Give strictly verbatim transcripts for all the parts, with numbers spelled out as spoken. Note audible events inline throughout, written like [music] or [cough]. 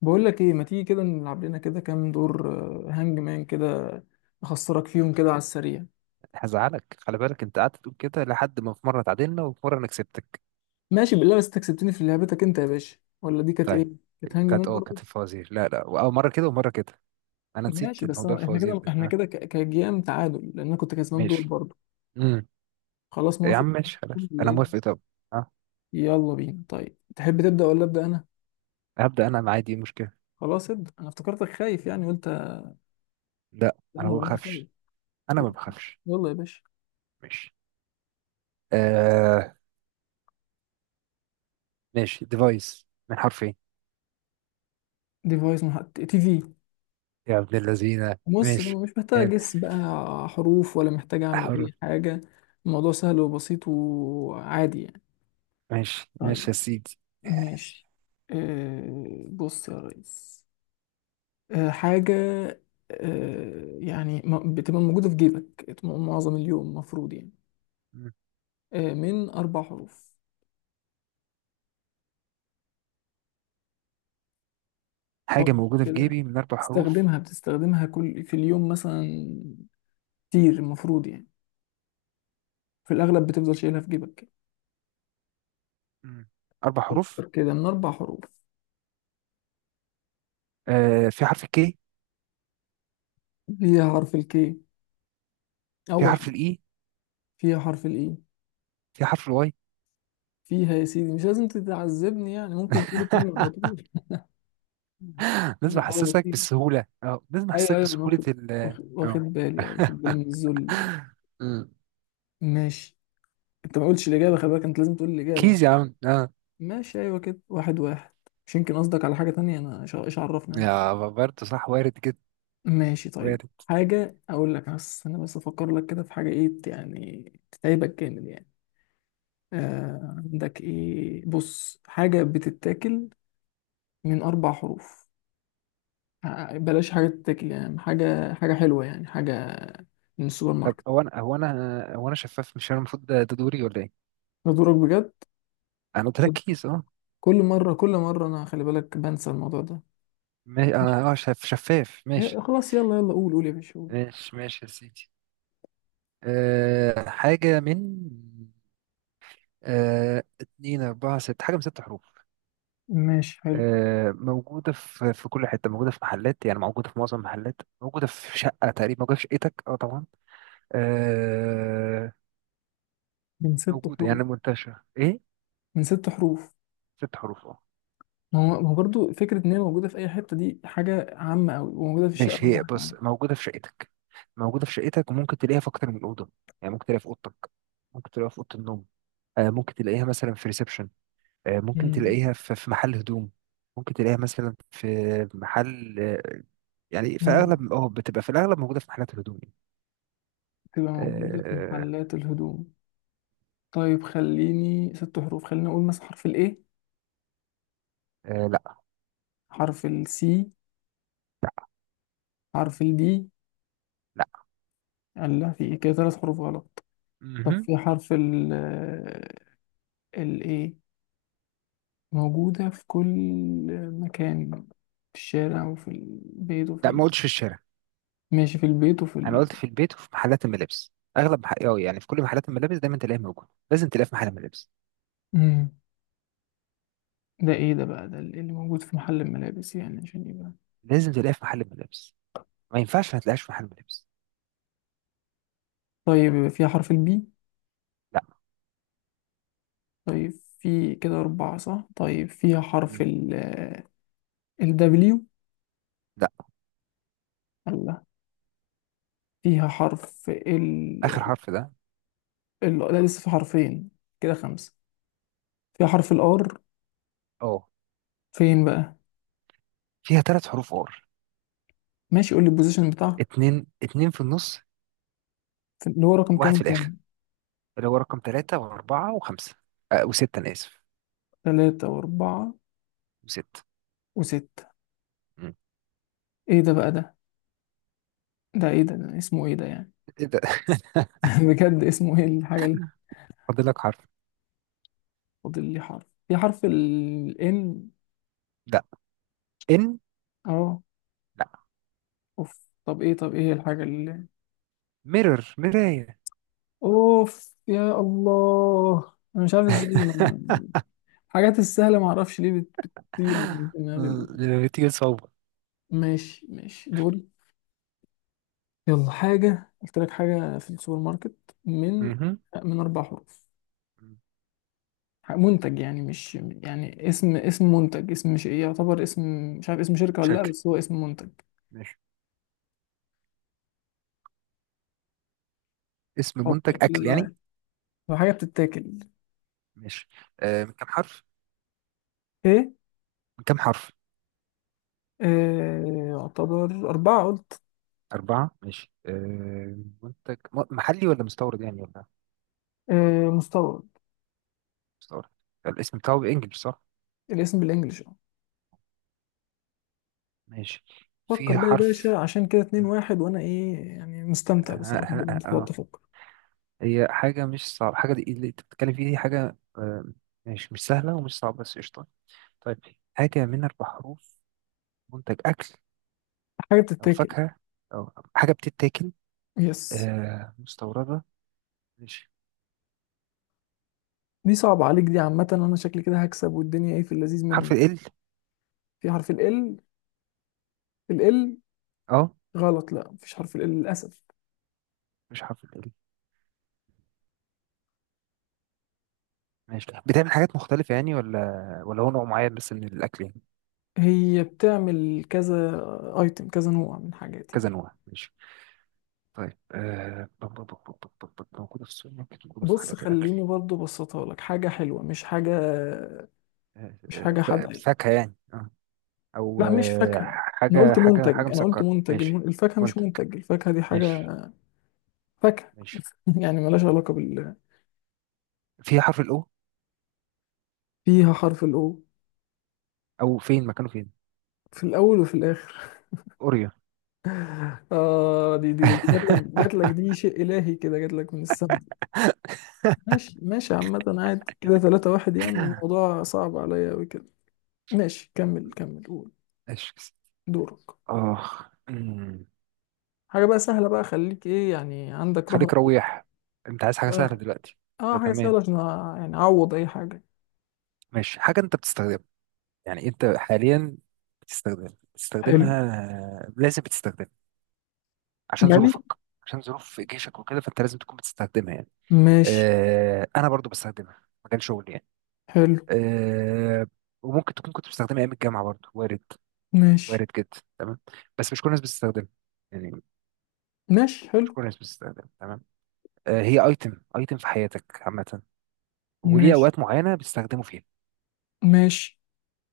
بقول لك ايه، ما تيجي كده نلعب لنا كده كام دور؟ آه، هانج مان كده، اخسرك فيهم كده على السريع. هزعلك، خلي بالك انت قعدت تقول كده لحد ما في مره اتعادلنا وفي مره انا كسبتك. ماشي بالله، بس انت كسبتني في لعبتك انت يا باشا. ولا دي كانت ايه؟ طيب، كانت هانج مان كانت اه برضه. كانت الفوازير، لا لا اه مره كده ومره كده. انا ماشي، نسيت بس الموضوع أنا احنا الفوازير كده ده، احنا ها؟ كده ك- كجيام تعادل، لان انا كنت كسبان دور ماشي. برضه. امم خلاص، يا عم موافق ماشي، خلاص ولا انا إيه؟ موافق. طب، ها؟ يلا بينا. طيب تحب تبدا ولا ابدا انا؟ هبدا انا، معايا دي مشكله. خلاص، ابدا انا. افتكرتك خايف يعني، قلت انا لا انا ما لو انت خايف. بخافش، انا ما خلاص. بخافش. يلا يا باشا. ماشي. آه. ماشي، ديفايس من حرفين. ديفايس محدد، تي في. يا ابن اللذينه بص ماشي. ده مش محتاج حلو. اجس بقى حروف ولا محتاج اعمل اي حروف. حاجة، الموضوع سهل وبسيط وعادي يعني. ماشي ماشي يا طيب. سيدي. ماشي. أه بص يا ريس. أه حاجة. أه يعني م- بتبقى موجودة في جيبك معظم اليوم مفروض يعني. مم. أه من أربع حروف. طب، حاجه موجوده في كده جيبي من اربع حروف. تستخدمها، بتستخدمها كل في اليوم مثلا، كتير المفروض يعني. في الأغلب بتفضل شايلها في جيبك. مم. اربع حروف. فكر كده، من أربع حروف. آه، في حرف الكي. ليها حرف الكي في أول. حرف الاي. فيها حرف الاي. في حرف الواي. فيها يا سيدي، مش لازم تتعذبني يعني، ممكن تقول الكلمة على [laughs] طول. لازم الموضوع احسسك بسيط. بالسهوله، اه لازم ايوه احسسك ايوه، من بسهوله واخد، ال. واخد، واخد اه. بالي او واخد بالي [laughs] من الذل. مم. ماشي. انت ما قلتش الاجابه، خلي بالك انت لازم تقول الاجابه. كيز يا عم، اه. ماشي ايوه كده، واحد واحد. مش يمكن قصدك على حاجه تانية انا؟ إيش- ايش عرفني انا. يا، برضه صح، وارد جدا. ماشي طيب، وارد. حاجه اقول لك بس، انا بس افكر لك كده في حاجه ايه بت- يعني تتعبك جامد يعني. آه عندك ايه؟ بص حاجه بتتاكل، من اربع حروف. ع- بلاش حاجة تتاكل يعني، حاجة، حاجة حلوة يعني، حاجة من السوبر طب ماركت. هو انا، هو انا هو انا شفاف؟ مش انا المفروض ده ده دوري ولا ايه؟ بدورك بجد انا قلت لك ده. كيس اه. كل مرة كل مرة أنا خلي بالك بنسى الموضوع ده. ما- ماشي. انا اه شف شفاف. يا- ماشي. خلاص يلا يلا، قول قول يا باشا قول. ماشي ماشي يا سيدي. أه، حاجة من، أه، اتنين أربعة ست حاجة من ست حروف. ماشي حلو. آه، موجودة في في كل حتة، موجودة في محلات يعني، موجودة في معظم المحلات، موجودة في شقة تقريبا، موجودة في شقتك اه طبعا. آه، من ست موجودة حروف. يعني، منتشرة ايه. من ست حروف. ست حروف اه. ما هو ما هو برضه فكرة إن هي موجودة في أي حتة، دي حاجة عامة أوي، وموجودة في الشقة ماشي، برضه هي حاجة عامة. بص موجودة في شقتك. موجودة في شقتك وممكن تلاقيها في أكتر من أوضة. يعني ممكن تلاقيها في أوضتك، ممكن تلاقيها في أوضة النوم. آه، ممكن تلاقيها مثلا في ريسبشن. آه، ممكن مم. تلاقيها في في محل هدوم. ممكن تلاقيها مثلا في محل، آه، يعني في مم. أغلب اه، بتبقى في الأغلب موجودة في محلات الهدوم يعني. تبقى موجودة في آه. محلات الهدوم. طيب خليني، ست حروف، خليني أقول مثلا حرف الإيه. آه. لا. حرف السي. حرف الدي. لا، في إيه كده ثلاث حروف غلط. طب مهم. في حرف ال، ال A موجودة في كل مكان، في الشارع وفي البيت وفي لا، ال... ما قلتش في الشارع. ماشي، في البيت وفي انا ال... قلت في البيت وفي محلات الملابس، اغلب مح... أو يعني في كل محلات الملابس دايما تلاقيه موجود، لازم تلاقيه في محل ملابس. مم. ده ايه ده بقى، ده اللي موجود في محل الملابس يعني عشان يبقى. لازم تلاقيه في محل ملابس، ما ينفعش ما تلاقيهاش في محل ملابس. طيب فيها حرف البي؟ لا. طيب في كده أربعة صح، طيب فيها حرف مم. ال الدبليو. لا. الله. فيها حرف اخر ال، حرف ده. ال لا لسه في حرفين، كده خمسة. فيها حرف الار. اه. فين بقى؟ فيها ثلاث حروف ار. ماشي قول لي البوزيشن بتاعها. اتنين، اتنين في النص، في- اللي هو رقم كام واحد في الاخر. وكام. اللي هو رقم ثلاثة وأربعة وخمسة. أه، وستة، أنا آسف. تلاتة وأربعة وستة. وستة. مم. إيه ده بقى ده؟ ده إيه ده؟ ده اسمه إيه ده يعني؟ إيه ده؟ [laughs] بجد اسمه إيه الحاجة اللي... [laughs] فاضل لك حرف. فاضل لي حرف؟ في حرف مم. ال N. لا. إن. أه. لا. أوف، طب إيه، طب إيه الحاجة اللي... ميرور، مراية. أوف يا الله، أنا مش عارف إزاي، ما أنا [laughs] الحاجات السهلة معرفش ليه بت... بتطير من دماغي. لما بتيجي صعوبة. ماشي ماشي دول. يلا، حاجة قلت لك، حاجة في السوبر ماركت، من مهم. من أربع حروف. منتج يعني، مش يعني اسم، اسم منتج، اسم مش ايه، يعتبر اسم، مش عارف اسم شركة ولا لا، شركة. بس هو اسم منتج. ماشي. اسم حط منتج كده أكل يعني. بقى. هو حاجة بتتاكل. ماشي. آه، من كم حرف؟ ايه. من كم حرف؟ آه يعتبر. أربعة قلت. أربعة، ماشي. آه، منتج م- محلي ولا مستورد يعني، ولا؟ آه مستورد. مستورد. الاسم بتاعه بالإنجلش صح؟ الاسم بالإنجلش اه. ماشي. فكر فيها بقى يا حرف. باشا، عشان كده اتنين آه, واحد، وأنا ايه يعني آه, مستمتع بصراحة آه, بإن آه. أنت آه، تقعد آه. تفكر. هي حاجة مش صعبة، حاجة دي اللي أنت بتتكلم فيها دي حاجة آه. ماشي، مش سهلة ومش صعبة بس قشطة. طيب، حاجة من أربع حروف، منتج أكل حاجة أو بتتاكل. فاكهة أو حاجة بتتاكل، يس. آه مستوردة. ماشي. دي صعبة عليك، دي عامة، وأنا شكلي كده هكسب، والدنيا ايه، في اللذيذ منه. حرف ال، في حرف ال، ال ال. اه. غلط؟ لا مفيش حرف ال للأسف. مش حرف ال. ماشي، بتعمل حاجات مختلفة يعني، ولا ولا هو نوع معين بس من الأكل يعني؟ هي بتعمل كذا ايتم، كذا نوع من حاجات كذا يعني. نوع، ماشي. طيب، آه... بم- بم- بم- بم- بم- بم- موجودة في السوبر ماركت، موجودة في بص حاجات الأكل. خليني برضو بسطها لك، حاجة حلوة مش حاجة، آه... مش آه، حاجة ف- حادقة يعني. فاكهة يعني، آه. أو لا مش آه... فاكهة. انا حاجة قلت حاجة حاجة منتج، انا قلت مسكرة، منتج، ماشي. الم- الفاكهة مش منتج، منتج، الفاكهة دي حاجة. ماشي. فاكهة. ماشي. [laughs] يعني ملهاش علاقة بال... فيها حرف الأو. فيها حرف الاو. أو فين، مكانه فين؟ في الاول وفي الاخر. أوريو. [laughs] اه، دي دي, دي جات لك جات [laughs] لك دي شيء الهي كده، جات لك من السما. ماشي ماشي، عامة عادي كده، ثلاثة واحد يعني، الموضوع صعب عليا أوي كده. ماشي كمل كمل قول. ماشي. دورك. آه أمم. حاجة بقى سهلة بقى، خليك ايه يعني، عندك روح خليك رياضية. رويح. أنت عايز حاجة سهلة اه. دلوقتي؟ ده اه حاجة سهلة، تمام. عشان أ- يعني اعوض اي حاجة. ماشي، حاجة أنت بتستخدمها. يعني انت حاليا بتستخدم، حلو. بتستخدمها، لازم بتستخدمها عشان مالي. ظروفك، عشان ظروف جيشك وكده، فانت لازم تكون بتستخدمها يعني. ماشي اه، انا برضو بستخدمها في مجال شغلي يعني. حلو. اه. وممكن تكون كنت بستخدمها ايام الجامعه برضو، وارد. ماشي وارد جدا، تمام. بس مش كل الناس بتستخدمها يعني، ماشي مش حلو. كل الناس بتستخدمها، تمام. اه، هي ايتم، ايتم في حياتك عامه، وليه ماشي اوقات معينه بتستخدمه فيها. ماشي.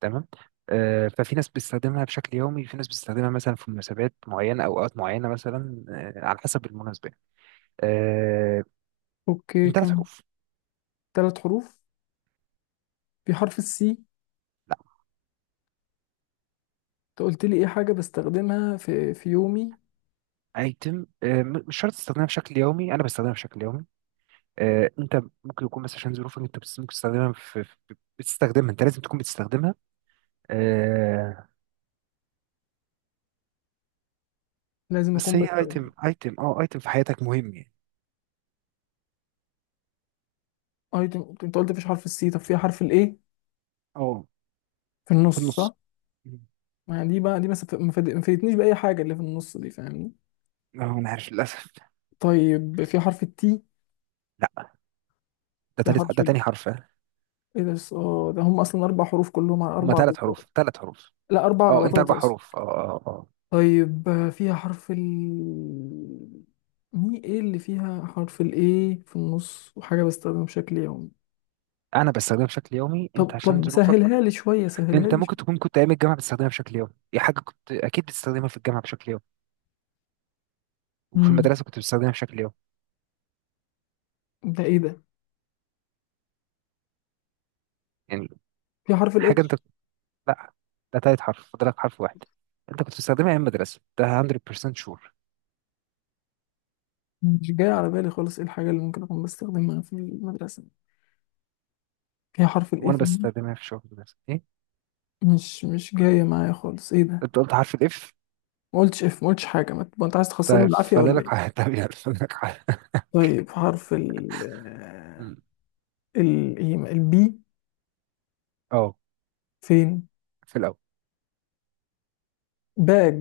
تمام. آه، ففي ناس بتستخدمها بشكل يومي، في ناس بتستخدمها مثلا في مناسبات معينة أو أوقات معينة مثلا. آه، على حسب المناسبة. آه. اوكي، من ثلاث كم؟ حروف. ثلاث حروف. في حرف السي؟ انت لا. قلت لي ايه، حاجة بستخدمها في في يومي. ايتم، آه، م- مش شرط تستخدمها بشكل يومي، أنا بستخدمها بشكل يومي. آه، أنت ممكن يكون مثلا عشان ظروفك أنت بس- ممكن تستخدمها في في- بتستخدمها، أنت لازم تكون بتستخدمها. آه. لازم بس اكون هي بستخدم. ايتم، ايتم، أه ايتم في حياتك مهم يعني. اه انت. أنت قلت مفيش حرف السي، طب في حرف الايه؟ أه. في في النص النص. صح. ما دي بقى دي، ما سف- ما فاد- ما فادتنيش بأي حاجة اللي في النص دي فاهمني. أه، أنا عارف للأسف. طيب في حرف التي. لا. ده في تالت، حرف ده تاني حرف آه. ايه ده س- اه، ده هم اصلا اربع حروف كلهم، على هما اربع ثلاث غلطات. حروف، ثلاث حروف. لا اربع اه انت، غلطات اربع اصلا. حروف، اه اه اه آه. طيب آه، فيها حرف ال مي. ايه اللي فيها حرف الايه في النص وحاجة بستخدمها بشكل يومي؟ انا بستخدمها بشكل يومي، انت طب عشان طب ظروفك سهلها لي شوية، سهلها انت لي شوية. ممكن تكون كنت ايام الجامعه بتستخدمها بشكل يومي، دي حاجه كنت اكيد بتستخدمها في الجامعه بشكل يومي، وفي امم. المدرسه كنت بتستخدمها بشكل يومي ده ايه ده. يعني. فيها حرف حاجه انت. الاتش. لا. ده تالت حرف، فاضلك حرف واحد. انت كنت بتستخدمها ايام المدرسه، ده مية بالمية شور. مش جاي على بالي خالص، ايه الحاجة اللي ممكن اكون بستخدمها في المدرسة، فيها حرف الايه وانا في النص؟ بستخدمها في شغل المدرسه ايه. مش مش جاية معايا خالص، ايه ده. انت قلت حرف الاف. ما قلتش اف، ما قلتش حاجة، ما ما انت عايز تخسرني طيب بالعافية ولا فاضلك ايه؟ ح-. [laughs] طب يلا فاضلك ح-. طيب حرف ال، م. ال- البي. اه. فين؟ في الاول. باج.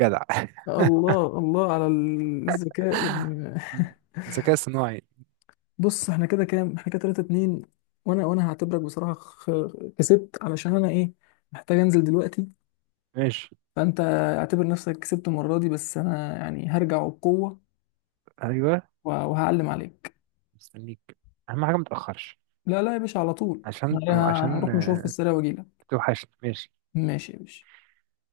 جدع. الله الله على الذكاء [laughs] يعني. م. [laughs] الذكاء الصناعي. بص احنا كده كام، احنا كده ثلاثة اتنين. وانا وانا هعتبرك بصراحة خ- كسبت، علشان انا ايه، محتاج انزل دلوقتي. ماشي. فانت اعتبر نفسك كسبت المرة دي، بس انا يعني هرجع بقوة ايوه. و- وهعلم عليك. مستنيك، اهم حاجه ما تاخرش، لا لا يا باشا، على طول. عشان أو انا عشان هروح مشوار آه، في السريع واجيلك. توحشني. ماشي. ماشي يا باشا.